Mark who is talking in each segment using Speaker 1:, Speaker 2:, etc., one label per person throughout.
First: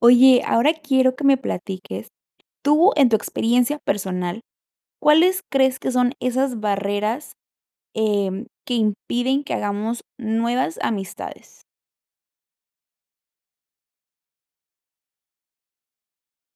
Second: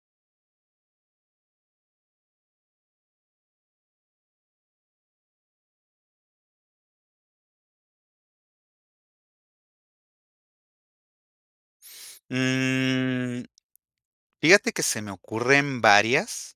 Speaker 1: Oye, ahora quiero que me platiques, ¿tú, en tu experiencia personal, cuáles crees que son esas barreras, em, que impiden que hagamos nuevas amistades?
Speaker 2: Mm, fíjate que se me ocurren varias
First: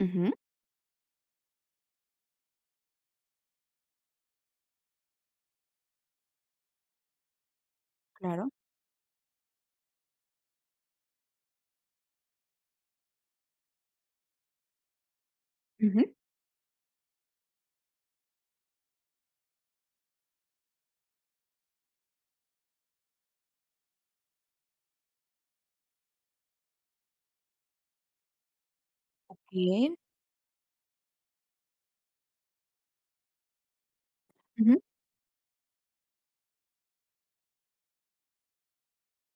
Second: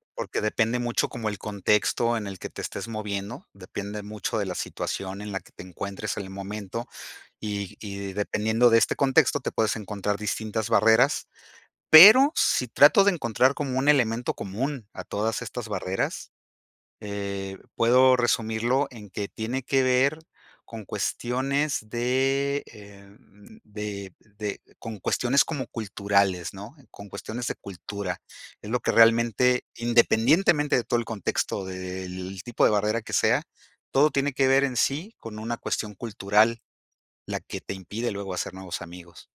Speaker 1: Ujú.
Speaker 2: porque depende mucho como el contexto en el que te estés moviendo, depende mucho de la situación en la que te encuentres en el momento, y y
Speaker 1: Claro.
Speaker 2: dependiendo de este contexto, te puedes encontrar distintas barreras, pero, si trato de encontrar como un elemento común a todas estas
Speaker 1: Ujú.
Speaker 2: barreras, eh, puedo resumirlo en que tiene que ver con cuestiones de, em, de de con cuestiones como culturales, ¿no?, con cuestiones de cultura, es lo que realmente,
Speaker 1: Okey.
Speaker 2: independientemente de todo el contexto, del tipo de barrera que sea, todo tiene que ver en
Speaker 1: Ujú.
Speaker 2: sí con una cuestión cultural, la que te impide luego hacer nuevos amigos.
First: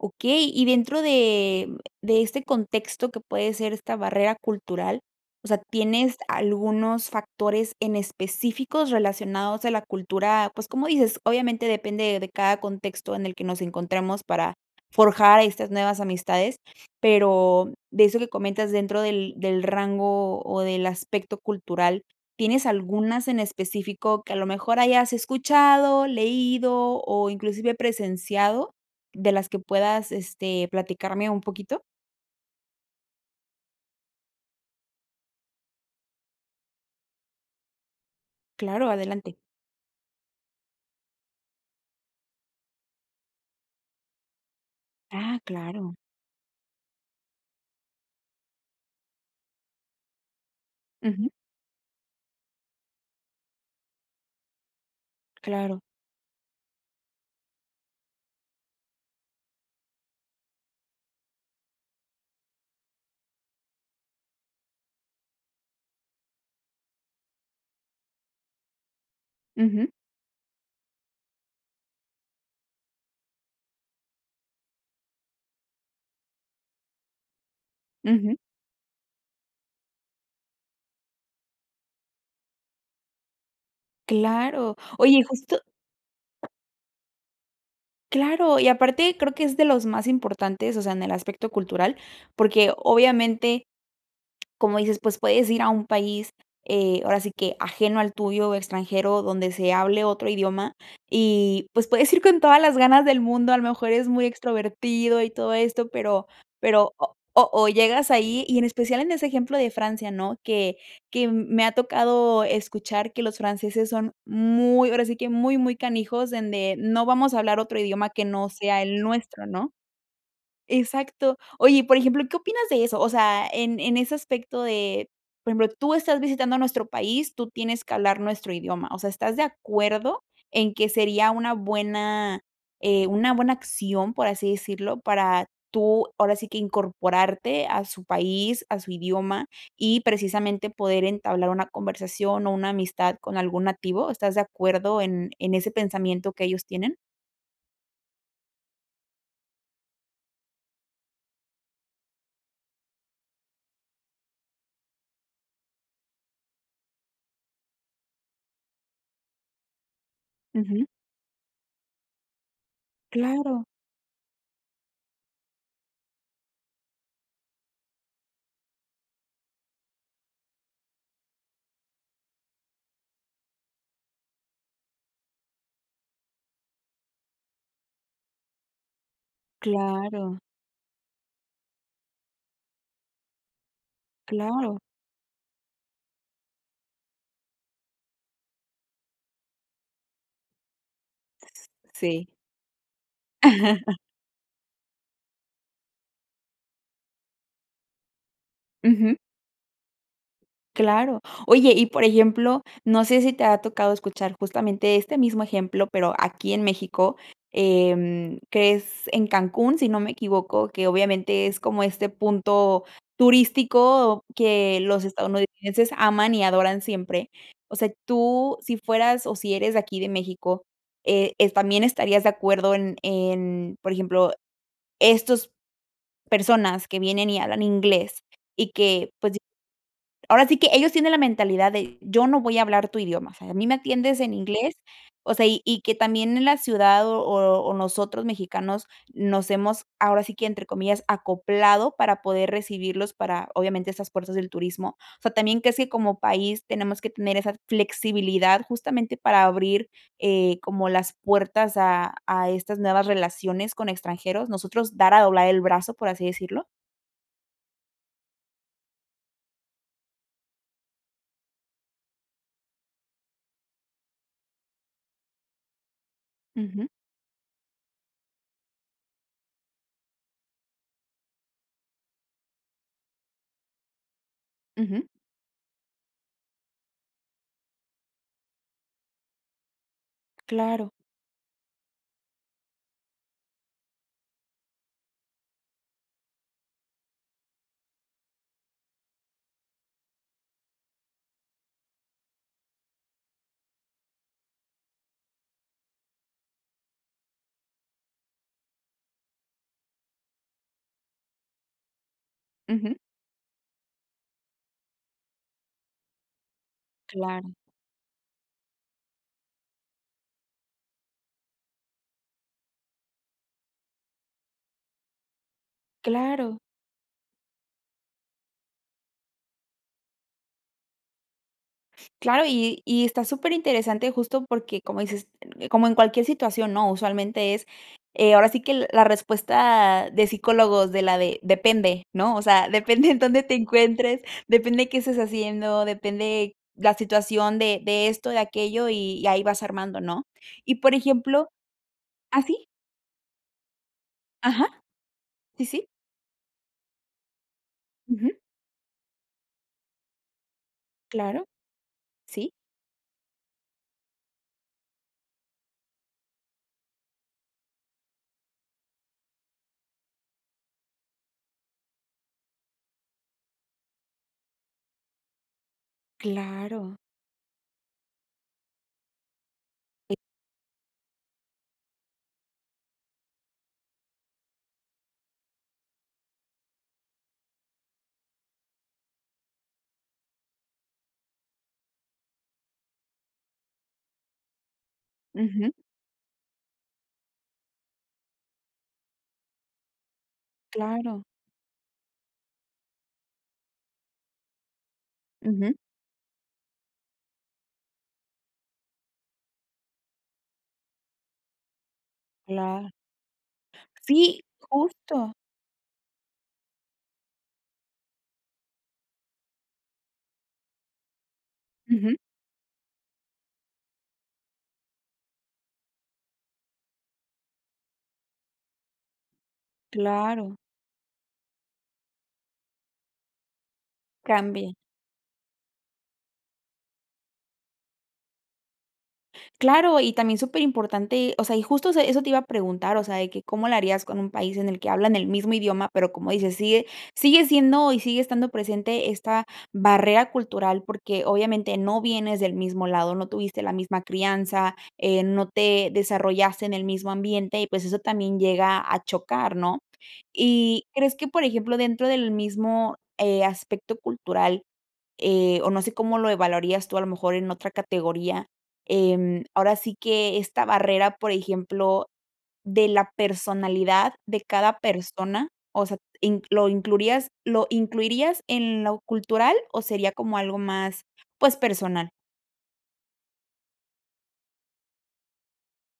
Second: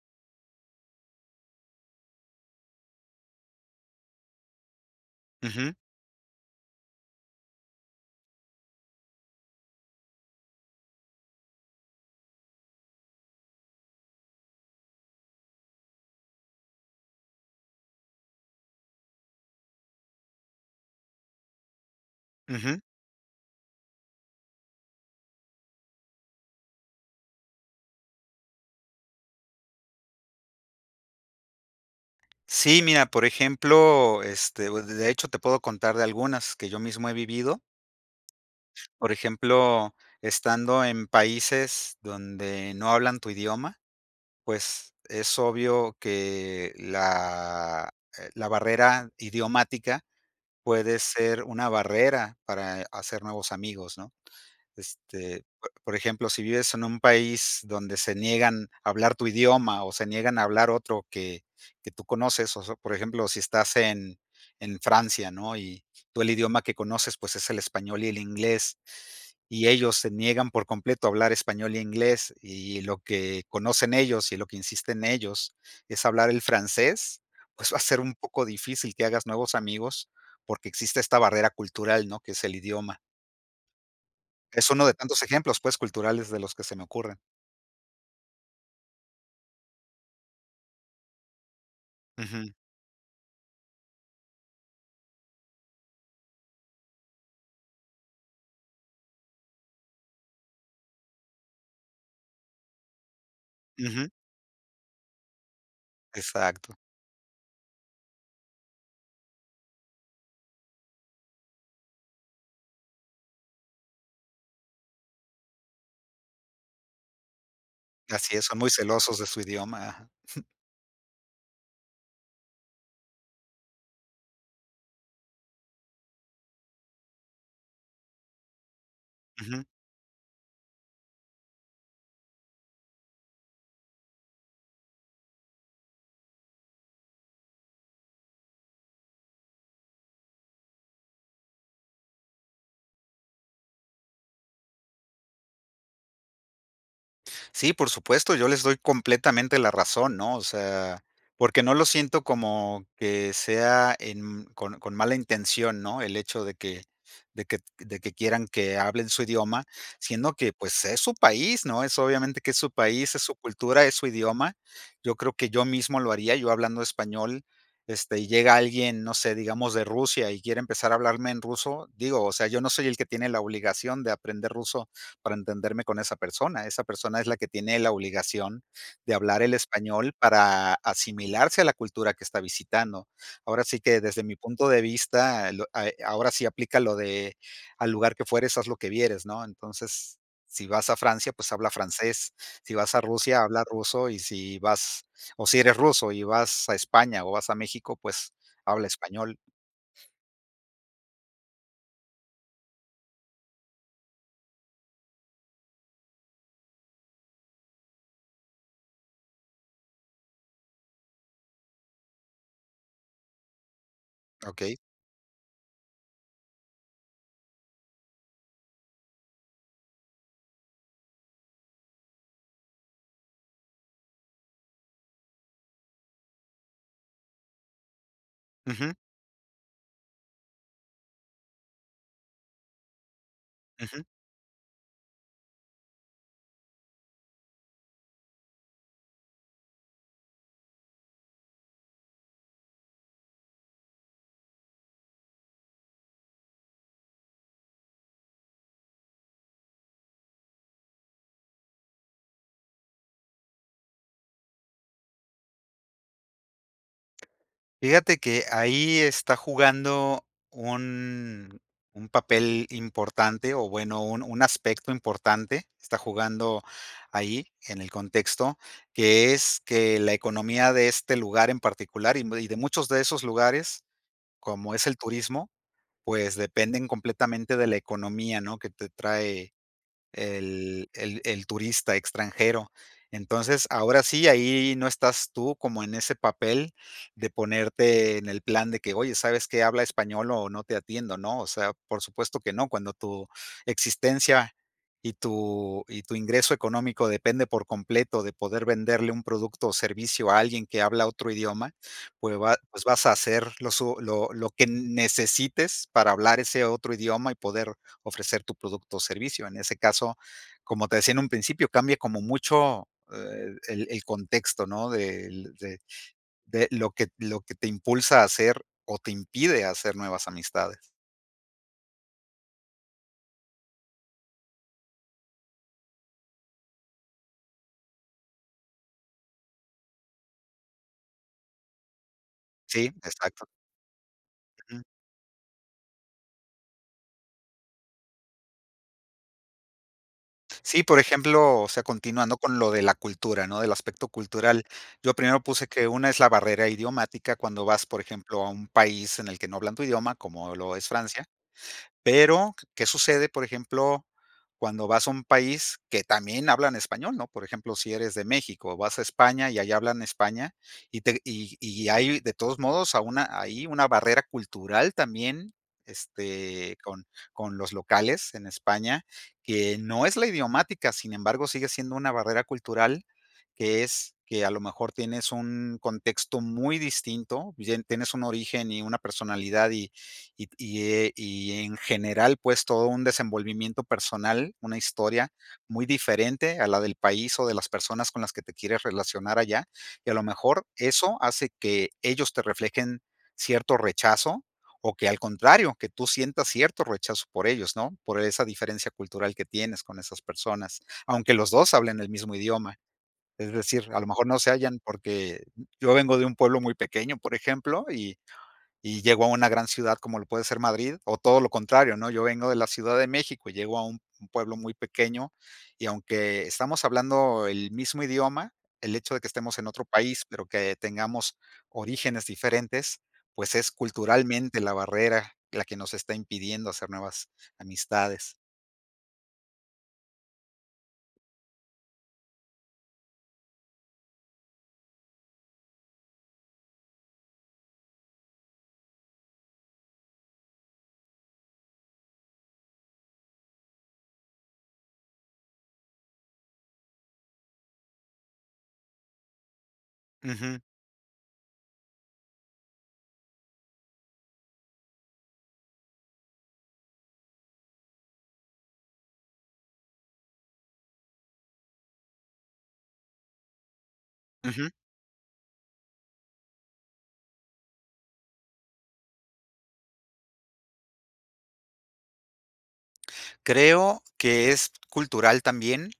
Speaker 1: Okey, y dentro de de este contexto que puede ser esta barrera cultural, o sea,
Speaker 2: Ujú.
Speaker 1: ¿tienes algunos factores en específicos relacionados a la cultura?, pues, cómo dices, obviamente, depende de cada contexto en el que nos encontramos para forjar estas nuevas amistades, pero de eso que comentas dentro del del rango, o del aspecto cultural, ¿tienes
Speaker 2: Ujú.
Speaker 1: algunas en específico que, a lo mejor hayas escuchado, leído, o inclusive presenciado, de las que puedas, este, platicarme un poquito?
Speaker 2: Sí, mira, por ejemplo, este, o d de hecho te puedo contar de algunas que yo mismo he vivido.
Speaker 1: Claro,
Speaker 2: Por
Speaker 1: adelante.
Speaker 2: ejemplo, estando en países donde no hablan tu idioma, pues
Speaker 1: Ah,
Speaker 2: es
Speaker 1: claro.
Speaker 2: obvio que la, eh, la barrera idiomática puede
Speaker 1: Ujú.
Speaker 2: ser una barrera para hacer nuevos amigos, ¿no?, este, po
Speaker 1: Claro.
Speaker 2: por ejemplo, si vives en un país donde se niegan a hablar tu idioma, o se niegan a hablar otro que que tú conoces, o so por ejemplo, si estás en en Francia, ¿no?, y tú el idioma que conoces, pues, es el español y el inglés, y
Speaker 1: Ujú.
Speaker 2: ellos se niegan por completo a hablar español e inglés, y lo que conocen ellos, y lo que insisten ellos es hablar el francés, pues va a ser un
Speaker 1: Ujú.
Speaker 2: poco difícil que hagas nuevos amigos porque existe esta barrera cultural, ¿no?, que es el idioma. Es
Speaker 1: Claro.
Speaker 2: uno de
Speaker 1: Oye, y
Speaker 2: tantos
Speaker 1: justo
Speaker 2: ejemplos, pues, culturales de los que se me ocurren.
Speaker 1: Claro, y aparte creo que es de los más importantes, o sea, en el aspecto cultural,
Speaker 2: Ujú.
Speaker 1: porque, obviamente, como dices, pues, puedes ir a un país, eh, ahora sí que, ajeno al tuyo, extranjero, donde se hable otro idioma, y pues, puedes ir con todas las ganas del mundo, a lo mejor, eres
Speaker 2: Ujú.
Speaker 1: muy extrovertido y todo esto, pero
Speaker 2: Exacto.
Speaker 1: pero o o o llegas ahí, y en especial, en ese ejemplo de Francia, ¿no?, que que m me ha tocado escuchar que los franceses son muy, ahora sí que, muy, muy canijos, donde: "No vamos a hablar otro idioma que
Speaker 2: Así es,
Speaker 1: no
Speaker 2: son muy
Speaker 1: sea el
Speaker 2: celosos de su
Speaker 1: nuestro", ¿no?
Speaker 2: idioma.
Speaker 1: Exacto. Oye, y por ejemplo, ¿qué opinas de eso?, o sea, en en ese aspecto de, por ejemplo, tú estás visitando nuestro país, tú tienes que hablar nuestro idioma, o sea, ¿estás de
Speaker 2: Ujú.
Speaker 1: acuerdo en que sería una buena, eh, una buena acción, por así decirlo, para tú, ahora sí que, incorporarte a su país, a su idioma, y precisamente, poder entablar una conversación o una amistad con algún nativo? ¿Estás de acuerdo en en ese pensamiento que ellos tienen?
Speaker 2: Sí, por supuesto, yo les doy completamente la razón, ¿no?, o sea, porque no lo siento como que sea en con con mala intención, ¿no?, el hecho de que de que de que quieran que hablen su idioma, siendo que, pues,
Speaker 1: Ujú.
Speaker 2: es su país, ¿no?, es, obviamente, que es su país, es su
Speaker 1: Claro.
Speaker 2: cultura, es su idioma. Yo creo que yo mismo lo haría, yo hablando español, este, y llega alguien, no sé, digamos, de Rusia, y quiere empezar a hablarme en ruso, digo, o sea, yo no soy el que tiene la obligación de aprender ruso para entenderme con esa persona, esa persona es la que tiene la obligación de hablar el español
Speaker 1: Claro.
Speaker 2: para asimilarse a la cultura que está visitando. Ahora sí que, desde mi punto
Speaker 1: Claro.
Speaker 2: de vista, lo a eh, ahora sí aplica lo de: "Al lugar que fueres, haz lo que vieres", ¿no? Entonces, si vas a Francia, pues,
Speaker 1: S
Speaker 2: habla
Speaker 1: sí.
Speaker 2: francés, si vas a Rusia, habla ruso, y si vas o si eres ruso y vas a España, o vas a México, pues habla
Speaker 1: Ujú.
Speaker 2: español.
Speaker 1: Claro. Oye, y por ejemplo, no sé si te ha tocado escuchar justamente este mismo ejemplo, pero aquí en México, em, crees en Cancún, si no me equivoco, que obviamente es como este punto turístico
Speaker 2: Okey.
Speaker 1: que los estadounidenses aman y adoran siempre. O sea, tú, si fueras, o si eres de aquí de México, eh, ¿es también estarías de acuerdo en en? Por ejemplo, estos personas que vienen y hablan inglés, y
Speaker 2: Ujú.
Speaker 1: que, pues, ahora sí que ellos tienen la mentalidad de: "Yo no voy a hablar tu idioma", o sea, "a mí me
Speaker 2: Ujú.
Speaker 1: atiendes en inglés", o sea, y y que también en la ciudad, o o nosotros mexicanos nos hemos, ahora sí que entre comillas, "acoplado" para poder recibirlos para, obviamente, esas fuerzas del turismo. O sea, también, ¿crees que como país tenemos que tener esa flexibilidad, justamente para abrir, eh, como las puertas a a estas nuevas relaciones con extranjeros, nosotros dar a doblar el brazo, por así decirlo?
Speaker 2: Fíjate que, ahí está jugando un un papel importante, o bueno, un un aspecto importante, está jugando
Speaker 1: Ujú.
Speaker 2: ahí en el contexto, que es que la economía de este lugar en particular y y de muchos de esos lugares, como es el
Speaker 1: Ujú.
Speaker 2: turismo, pues, dependen completamente de la economía, ¿no?, que te trae el
Speaker 1: Claro.
Speaker 2: el el turista extranjero. Entonces, ahora sí, ahí no estás tú como en ese papel, de ponerte en el plan de que: "Oye, ¿sabes qué?, habla español o no te atiendo" ¿no?, o sea, por supuesto que no, cuando tu existencia y tu y tu ingreso económico depende por completo de poder venderle un producto o servicio a alguien que habla otro idioma, pues va pues
Speaker 1: Ujú.
Speaker 2: vas a hacer lo su lo lo que n necesites para hablar ese otro idioma y
Speaker 1: Claro.
Speaker 2: poder ofrecer tu producto o servicio. En ese caso, como te decía en un principio, cambie como mucho, eh, el el contexto, ¿no?, del de
Speaker 1: Claro.
Speaker 2: de lo que lo que te impulsa a hacer, o te impide hacer nuevas amistades.
Speaker 1: Claro, y y está super interesante justo porque, como dices, como en cualquier situación, ¿no? Usualmente es, eh, ahora sí que la respuesta de psicólogos de la de, depende, ¿no? O sea,
Speaker 2: Sí,
Speaker 1: depende en dónde
Speaker 2: exacto.
Speaker 1: te encuentres,
Speaker 2: Ujú.
Speaker 1: depende qué estés haciendo, depende la situación de de esto, de aquello, y y ahí vas armando, ¿no? Y
Speaker 2: Sí,
Speaker 1: por
Speaker 2: por
Speaker 1: ejemplo
Speaker 2: ejemplo, o sea, continuando
Speaker 1: ¿Ah,
Speaker 2: con
Speaker 1: sí?
Speaker 2: lo de la cultura, ¿no? Del aspecto cultural,
Speaker 1: Ajá,
Speaker 2: yo primero
Speaker 1: sí,
Speaker 2: puse
Speaker 1: sí.
Speaker 2: que una es la barrera idiomática cuando vas, por
Speaker 1: Ujú.
Speaker 2: ejemplo, a un país en el que no hablan tu idioma, como lo es Francia,
Speaker 1: Claro, sí.
Speaker 2: pero, ¿qué sucede, por ejemplo, cuando vas a un país que también hablan español? ¿No? Por ejemplo, si eres de México, vas a España y ahí hablan España, y te y y hay de todos modos a una ahí una barrera cultural también, este,
Speaker 1: Claro.
Speaker 2: con con los locales en España, que no
Speaker 1: E
Speaker 2: es la idiomática, sin embargo, sigue siendo una barrera cultural, que es que a lo mejor tienes un contexto muy distinto, y en tienes un origen y una personalidad, y y t y e en general, pues, todo un desenvolvimiento personal, una historia
Speaker 1: Ujú.
Speaker 2: muy diferente a la del país o de las personas con las que te quieres relacionar allá, y a lo mejor eso
Speaker 1: Claro.
Speaker 2: hace que ellos te reflejen cierto rechazo, o que al
Speaker 1: Ujú.
Speaker 2: contrario, que tú sientas cierto rechazo por ellos, ¿no?, por esa diferencia cultural que tienes con esas personas, aunque los 2 hablen el mismo idioma,
Speaker 1: Claro.
Speaker 2: es decir, a lo mejor no
Speaker 1: Sí,
Speaker 2: se hallan
Speaker 1: justo.
Speaker 2: porque yo vengo de un pueblo muy pequeño, por ejemplo, y y llego a una gran ciudad como lo puede ser Madrid, o todo lo contrario, ¿no?
Speaker 1: Ujú.
Speaker 2: Yo vengo de la Ciudad de México y llego a un pueblo muy pequeño, y aunque estamos hablando el mismo idioma, el hecho de que estemos en otro país, pero
Speaker 1: Claro.
Speaker 2: que tengamos orígenes diferentes, pues es culturalmente la
Speaker 1: Cambie.
Speaker 2: barrera, la que nos está impidiendo hacer nuevas amistades.
Speaker 1: Claro, y también superimportante, o sea, y justo eso eso te iba a preguntar, o sea, de que cómo la harías con un país en el que hablan el mismo idioma, pero, como dices, sigue sigue siendo, y sigue estando presente esta barrera cultural, porque obviamente no vienes del mismo lado, no tuviste la misma crianza, eh, no te desarrollaste en el mismo ambiente, y pues, eso también llega a chocar, ¿no?
Speaker 2: Ujú.
Speaker 1: Y crees que, por ejemplo, dentro del mismo, eh, aspecto cultural, eh, o, no sé cómo lo evaluarías tú, a lo mejor en otra categoría, eh, ahora sí que esta barrera, por ejemplo, de la personalidad de
Speaker 2: Ujú.
Speaker 1: cada persona, o sea, ¿in lo incluirías lo incluirías en lo cultural, o, sería como algo más pues, personal?
Speaker 2: Creo que es cultural también,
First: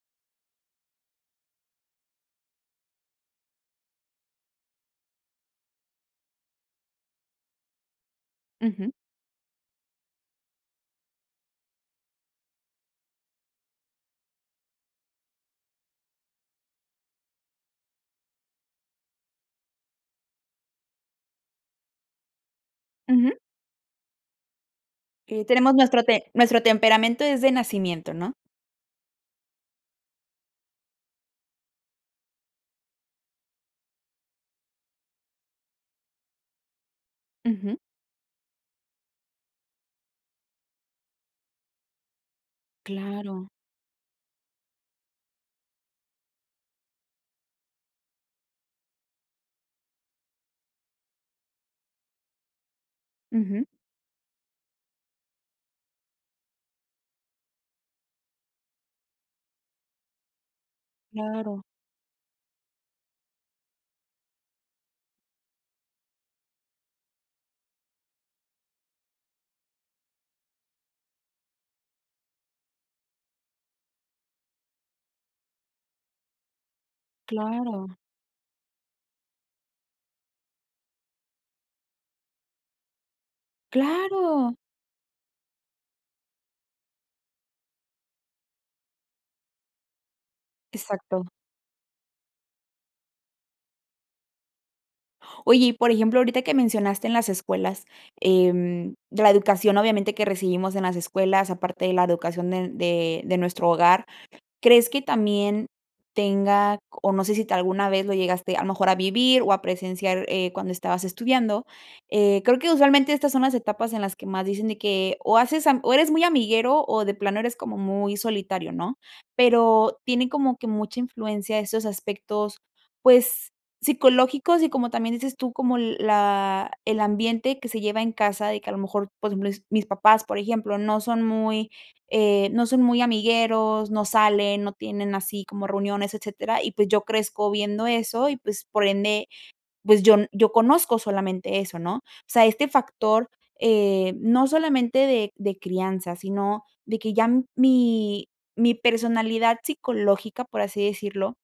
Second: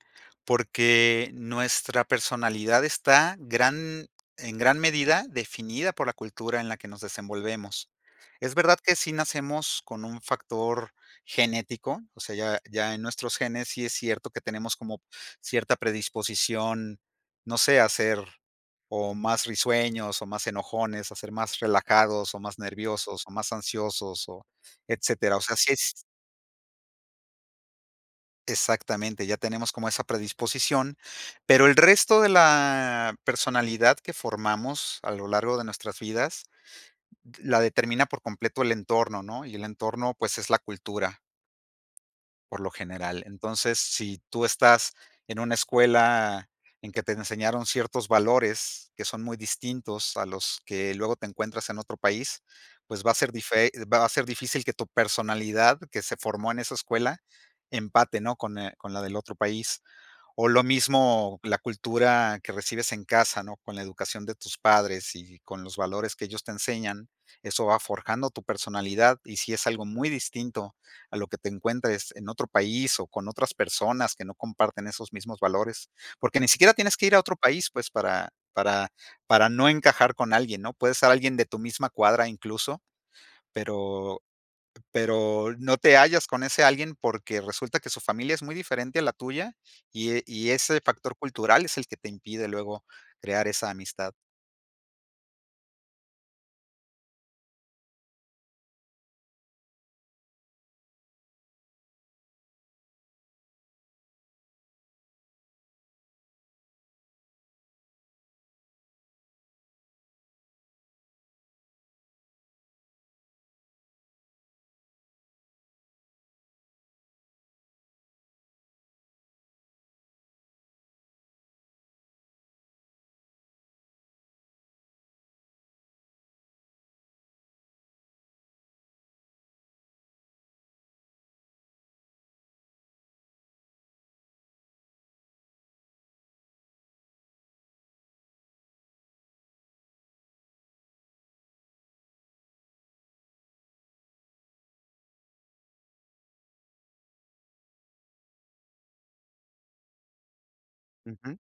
Speaker 2: porque nuestra personalidad está gran en gran medida, definida por la cultura en la que nos desenvolvemos. Es verdad
Speaker 1: Ujú.
Speaker 2: que sí nacemos con un factor genético, o sea, ya ya en nuestros genes sí es cierto que tenemos como cierta predisposición, no sé, a ser, o, más risueños, o, más enojones, a ser más relajados, o, más nerviosos, o,
Speaker 1: Ujú.
Speaker 2: más ansiosos, o, etcétera. O
Speaker 1: Eh,
Speaker 2: sea, sí
Speaker 1: tenemos
Speaker 2: es
Speaker 1: nuestro te nuestro temperamento es de nacimiento, ¿no?
Speaker 2: Exactamente, ya tenemos como esa predisposición, pero el resto de la personalidad que formamos a lo largo de nuestras vidas, la
Speaker 1: Ujú.
Speaker 2: determina por completo el entorno, ¿no? Y el entorno, pues, es la cultura por lo general.
Speaker 1: Claro.
Speaker 2: Entonces, si tú estás en una escuela en que te enseñaron ciertos valores que son muy distintos a los que luego te encuentras en otro país, pues, va a ser
Speaker 1: Ujú.
Speaker 2: dife va a ser difícil que tu personalidad que se formó en esa escuela, empate, ¿no?, con eh, con la del otro país, o, lo mismo la
Speaker 1: Claro.
Speaker 2: cultura que recibes en casa, ¿no? Con la educación de tus padres y con los valores que ellos te enseñan, eso va forjando tu personalidad, y sí es algo muy distinto a lo que te encuentres en otro país, o, con otras personas que no comparten esos mismos valores. Porque ni siquiera tienes que ir a otro país, pues,
Speaker 1: Claro.
Speaker 2: para para para no encajar con alguien, ¿no? Puedes ser alguien de tu misma cuadra incluso. Pero
Speaker 1: ¡Claro!
Speaker 2: pero no te hallas con ese alguien porque resulta que su familia es muy diferente a la tuya, y y ese factor
Speaker 1: Exacto.
Speaker 2: cultural es el que te impide luego crear esa amistad.
Speaker 1: Oye, y por ejemplo, ahorita que mencionaste en las escuelas, em, la educación obviamente que recibimos en las escuelas, aparte de la educación de n de de nuestro hogar, ¿crees que también tenga c? o no sé si te alguna vez lo llegaste, a lo mejor, a vivir o a presenciar, eh, cuando estabas estudiando, eh, creo que, usualmente, estas son las etapas en las que más dicen de que o haces am o eres muy amiguero, o de plano, eres como muy solitario, ¿no? Pero tienen como que mucha influencia esos aspectos, pues, psicológicos y, como también dices tú, como l la el ambiente que se lleva en casa, de que a lo mejor, pues, bles mis papás, por ejemplo, no son muy, eh, no son muy amigueros, no salen, no tienen así como reuniones, etcétera, y pues, yo crezco viendo eso, y pues, por ende, pues, yo n yo conozco solamente eso, ¿no? O sea, este factor, eh, no solamente de de crianza, sino de que ya m mi mi personalidad psicológica, por así decirlo,
Speaker 2: Ujú.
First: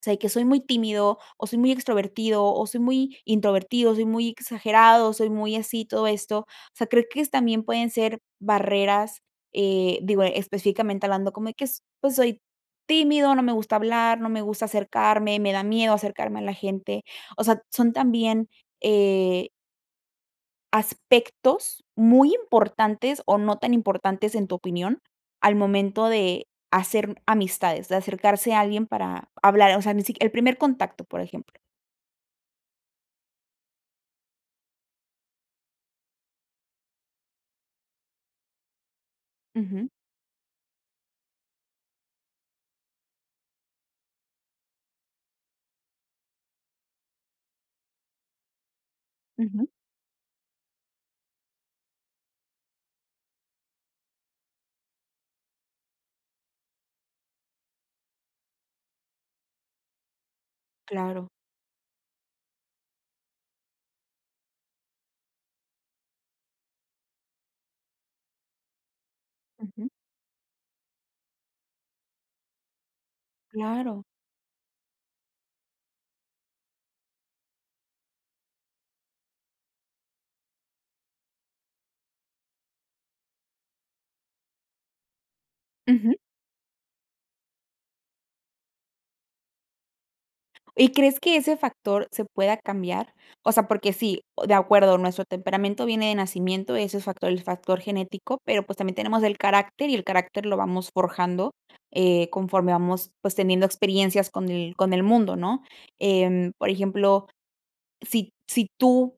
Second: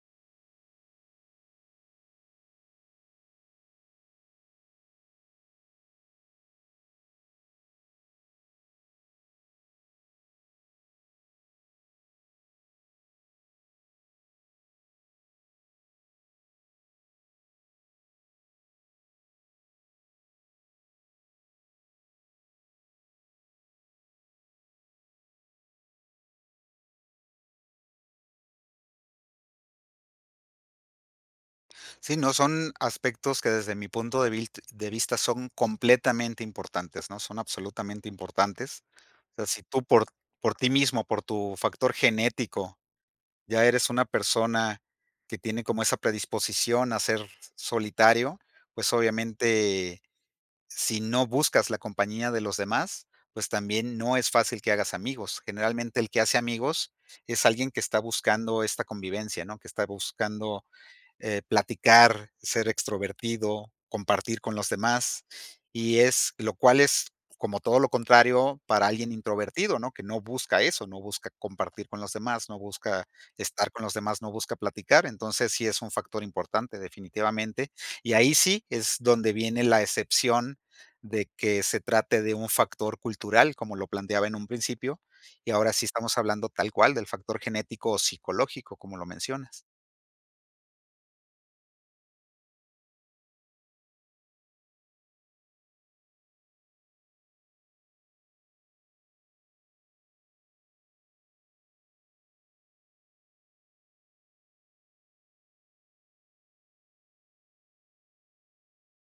Speaker 1: o sea de que soy muy tímido o soy muy extrovertido, o soy muy introvertido, soy muy exagerado, soy muy así, todo esto, o sea, creo que es también pueden ser barreras, eh, digo, específicamente hablando, como y que es, pues soy tímido, no me gusta hablar, no me gusta acercarme, me da miedo acercarme a la gente. O sea, son también, eh aspectos muy importantes o no tan importantes, en tu opinión, al momento de hacer, mm, amistades, de acercarse a alguien para hablar, o sea, ni si qui el primer contacto, por ejemplo.
Speaker 2: Sí, no son aspectos que, desde mi punto de vilt de vista, son completamente importantes, ¿no?, son absolutamente importantes. O sea, si tú
Speaker 1: Ujú.
Speaker 2: por por ti mismo, por tu factor genético, ya eres una persona que tiene como esa predisposición a ser solitario, pues,
Speaker 1: Ujú.
Speaker 2: obviamente, si no buscas la compañía de los demás, pues, también no es fácil que hagas amigos. Generalmente, el que hace amigos es alguien que está buscando esta convivencia, ¿no?, que está buscando,
Speaker 1: Claro.
Speaker 2: eh, platicar, ser extrovertido, compartir con los demás, y es lo cual es como todo lo contrario para alguien introvertido,
Speaker 1: Ujú.
Speaker 2: ¿no?, que no busca eso, no busca compartir con los demás, no busca estar con los
Speaker 1: Claro.
Speaker 2: demás, no busca platicar. Entonces, sí es un factor importante, definitivamente. Y ahí sí es donde viene la excepción de que se trate de un factor cultural, como lo planteaba en un principio. Y ahora sí
Speaker 1: Ujú.
Speaker 2: estamos hablando, tal cual, del factor genético o psicológico, como lo mencionas.
Speaker 1: ¿Y crees que ese factor se pueda cambiar? O sea, porque sí oh, de acuerdo, nuestro temperamento viene de nacimiento, ese es facto el factor genético, pero, pues, también tenemos el carácter, y el carácter lo vamos forjando, eh, conforme vamos, pues, teniendo experiencias con el con el mundo, ¿no? Em, por ejemplo, si t si tú,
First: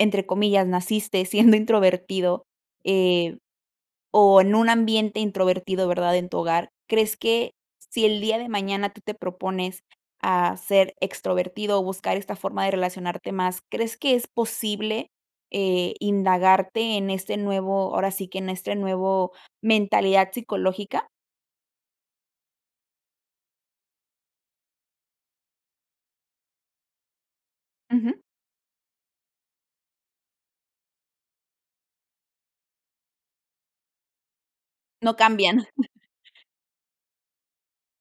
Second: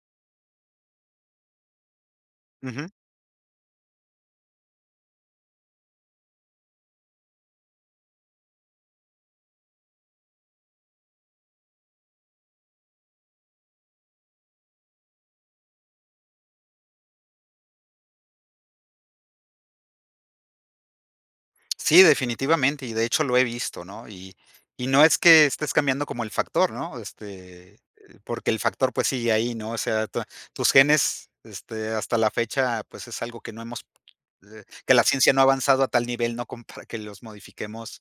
Speaker 1: entre comillas, "naciste siendo introvertido",
Speaker 2: Ujú.
Speaker 1: eh, o en un ambiente introvertido, ¿verdad?, en tu hogar, ¿crees que si el día de mañana tú te propones a ser extrovertido, o buscar esta forma de relacionarte más, crees que es posible, eh, indagarte en este nuevo, ahora sí que en este nuevo mentalidad psicológica?
Speaker 2: Sí, definitivamente. Y de hecho lo he visto, ¿no? Y y no es que estés cambiando como el factor, ¿no? Este,
Speaker 1: Ujú.
Speaker 2: porque el factor, pues, sigue ahí, ¿no? O sea, tua tus genes, este hasta la fecha pues es algo que no hemos eh, que la
Speaker 1: No
Speaker 2: ciencia no ha
Speaker 1: cambian.
Speaker 2: avanzado a tal nivel no compara que los modifiquemos,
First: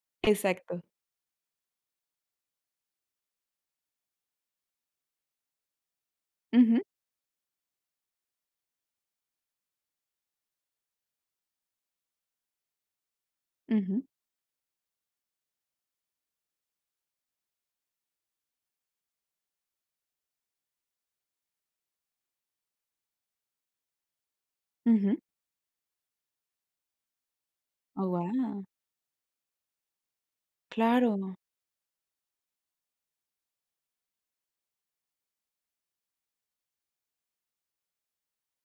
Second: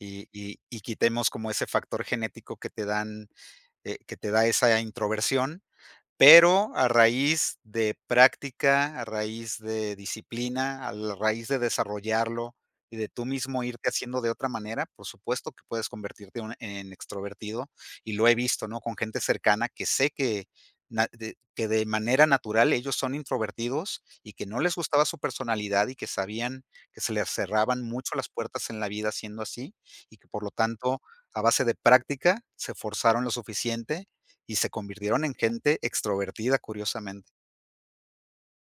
Speaker 2: y y y
Speaker 1: Exacto.
Speaker 2: quitemos como ese factor genético que te dan, eh, que te da esa introversión, pero
Speaker 1: Ujú.
Speaker 2: a raíz de práctica, a raíz de disciplina, al raíz de desarrollarlo y de tú mismo irte
Speaker 1: Ujú.
Speaker 2: haciendo de otra manera, por supuesto que puedes convertirte una en extrovertido, y lo he visto, ¿no? Con gente cercana que sé que nat de que de manera natural ellos son introvertidos y que no les gustaba
Speaker 1: Ujú.
Speaker 2: su personalidad y que sabían que se les cerraban
Speaker 1: Oh,
Speaker 2: mucho las
Speaker 1: wao.
Speaker 2: puertas en la vida siendo así, y que por lo tanto,
Speaker 1: Claro.
Speaker 2: a base de práctica, se forzaron lo suficiente y se convirtieron en gente extrovertida, curiosamente.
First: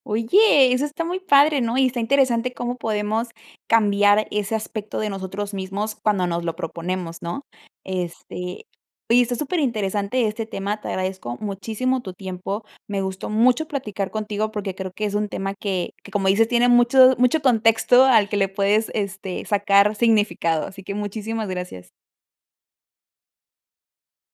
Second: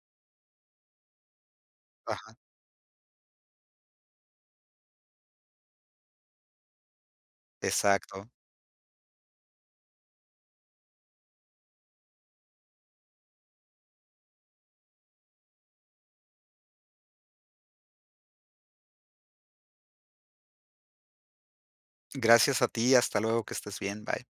Speaker 1: Oye eso está muy padre ¿no? Y está
Speaker 2: Ajá.
Speaker 1: interesante cómo podemos cambiar ese aspecto de nosotros mismos cuando nos lo proponemos ¿no?
Speaker 2: Exacto.
Speaker 1: Este, oye está superinteresante este tema, te agradezco muchísimo tu tiempo. Me gustó mucho platicar contigo porque creo que es un tema que que como dices, tiene mucho mucho contexto al que le puedes, este, sacar significado, así que muchísimas gracias.
Speaker 2: Gracias a ti, hasta luego, que estés bien, bye.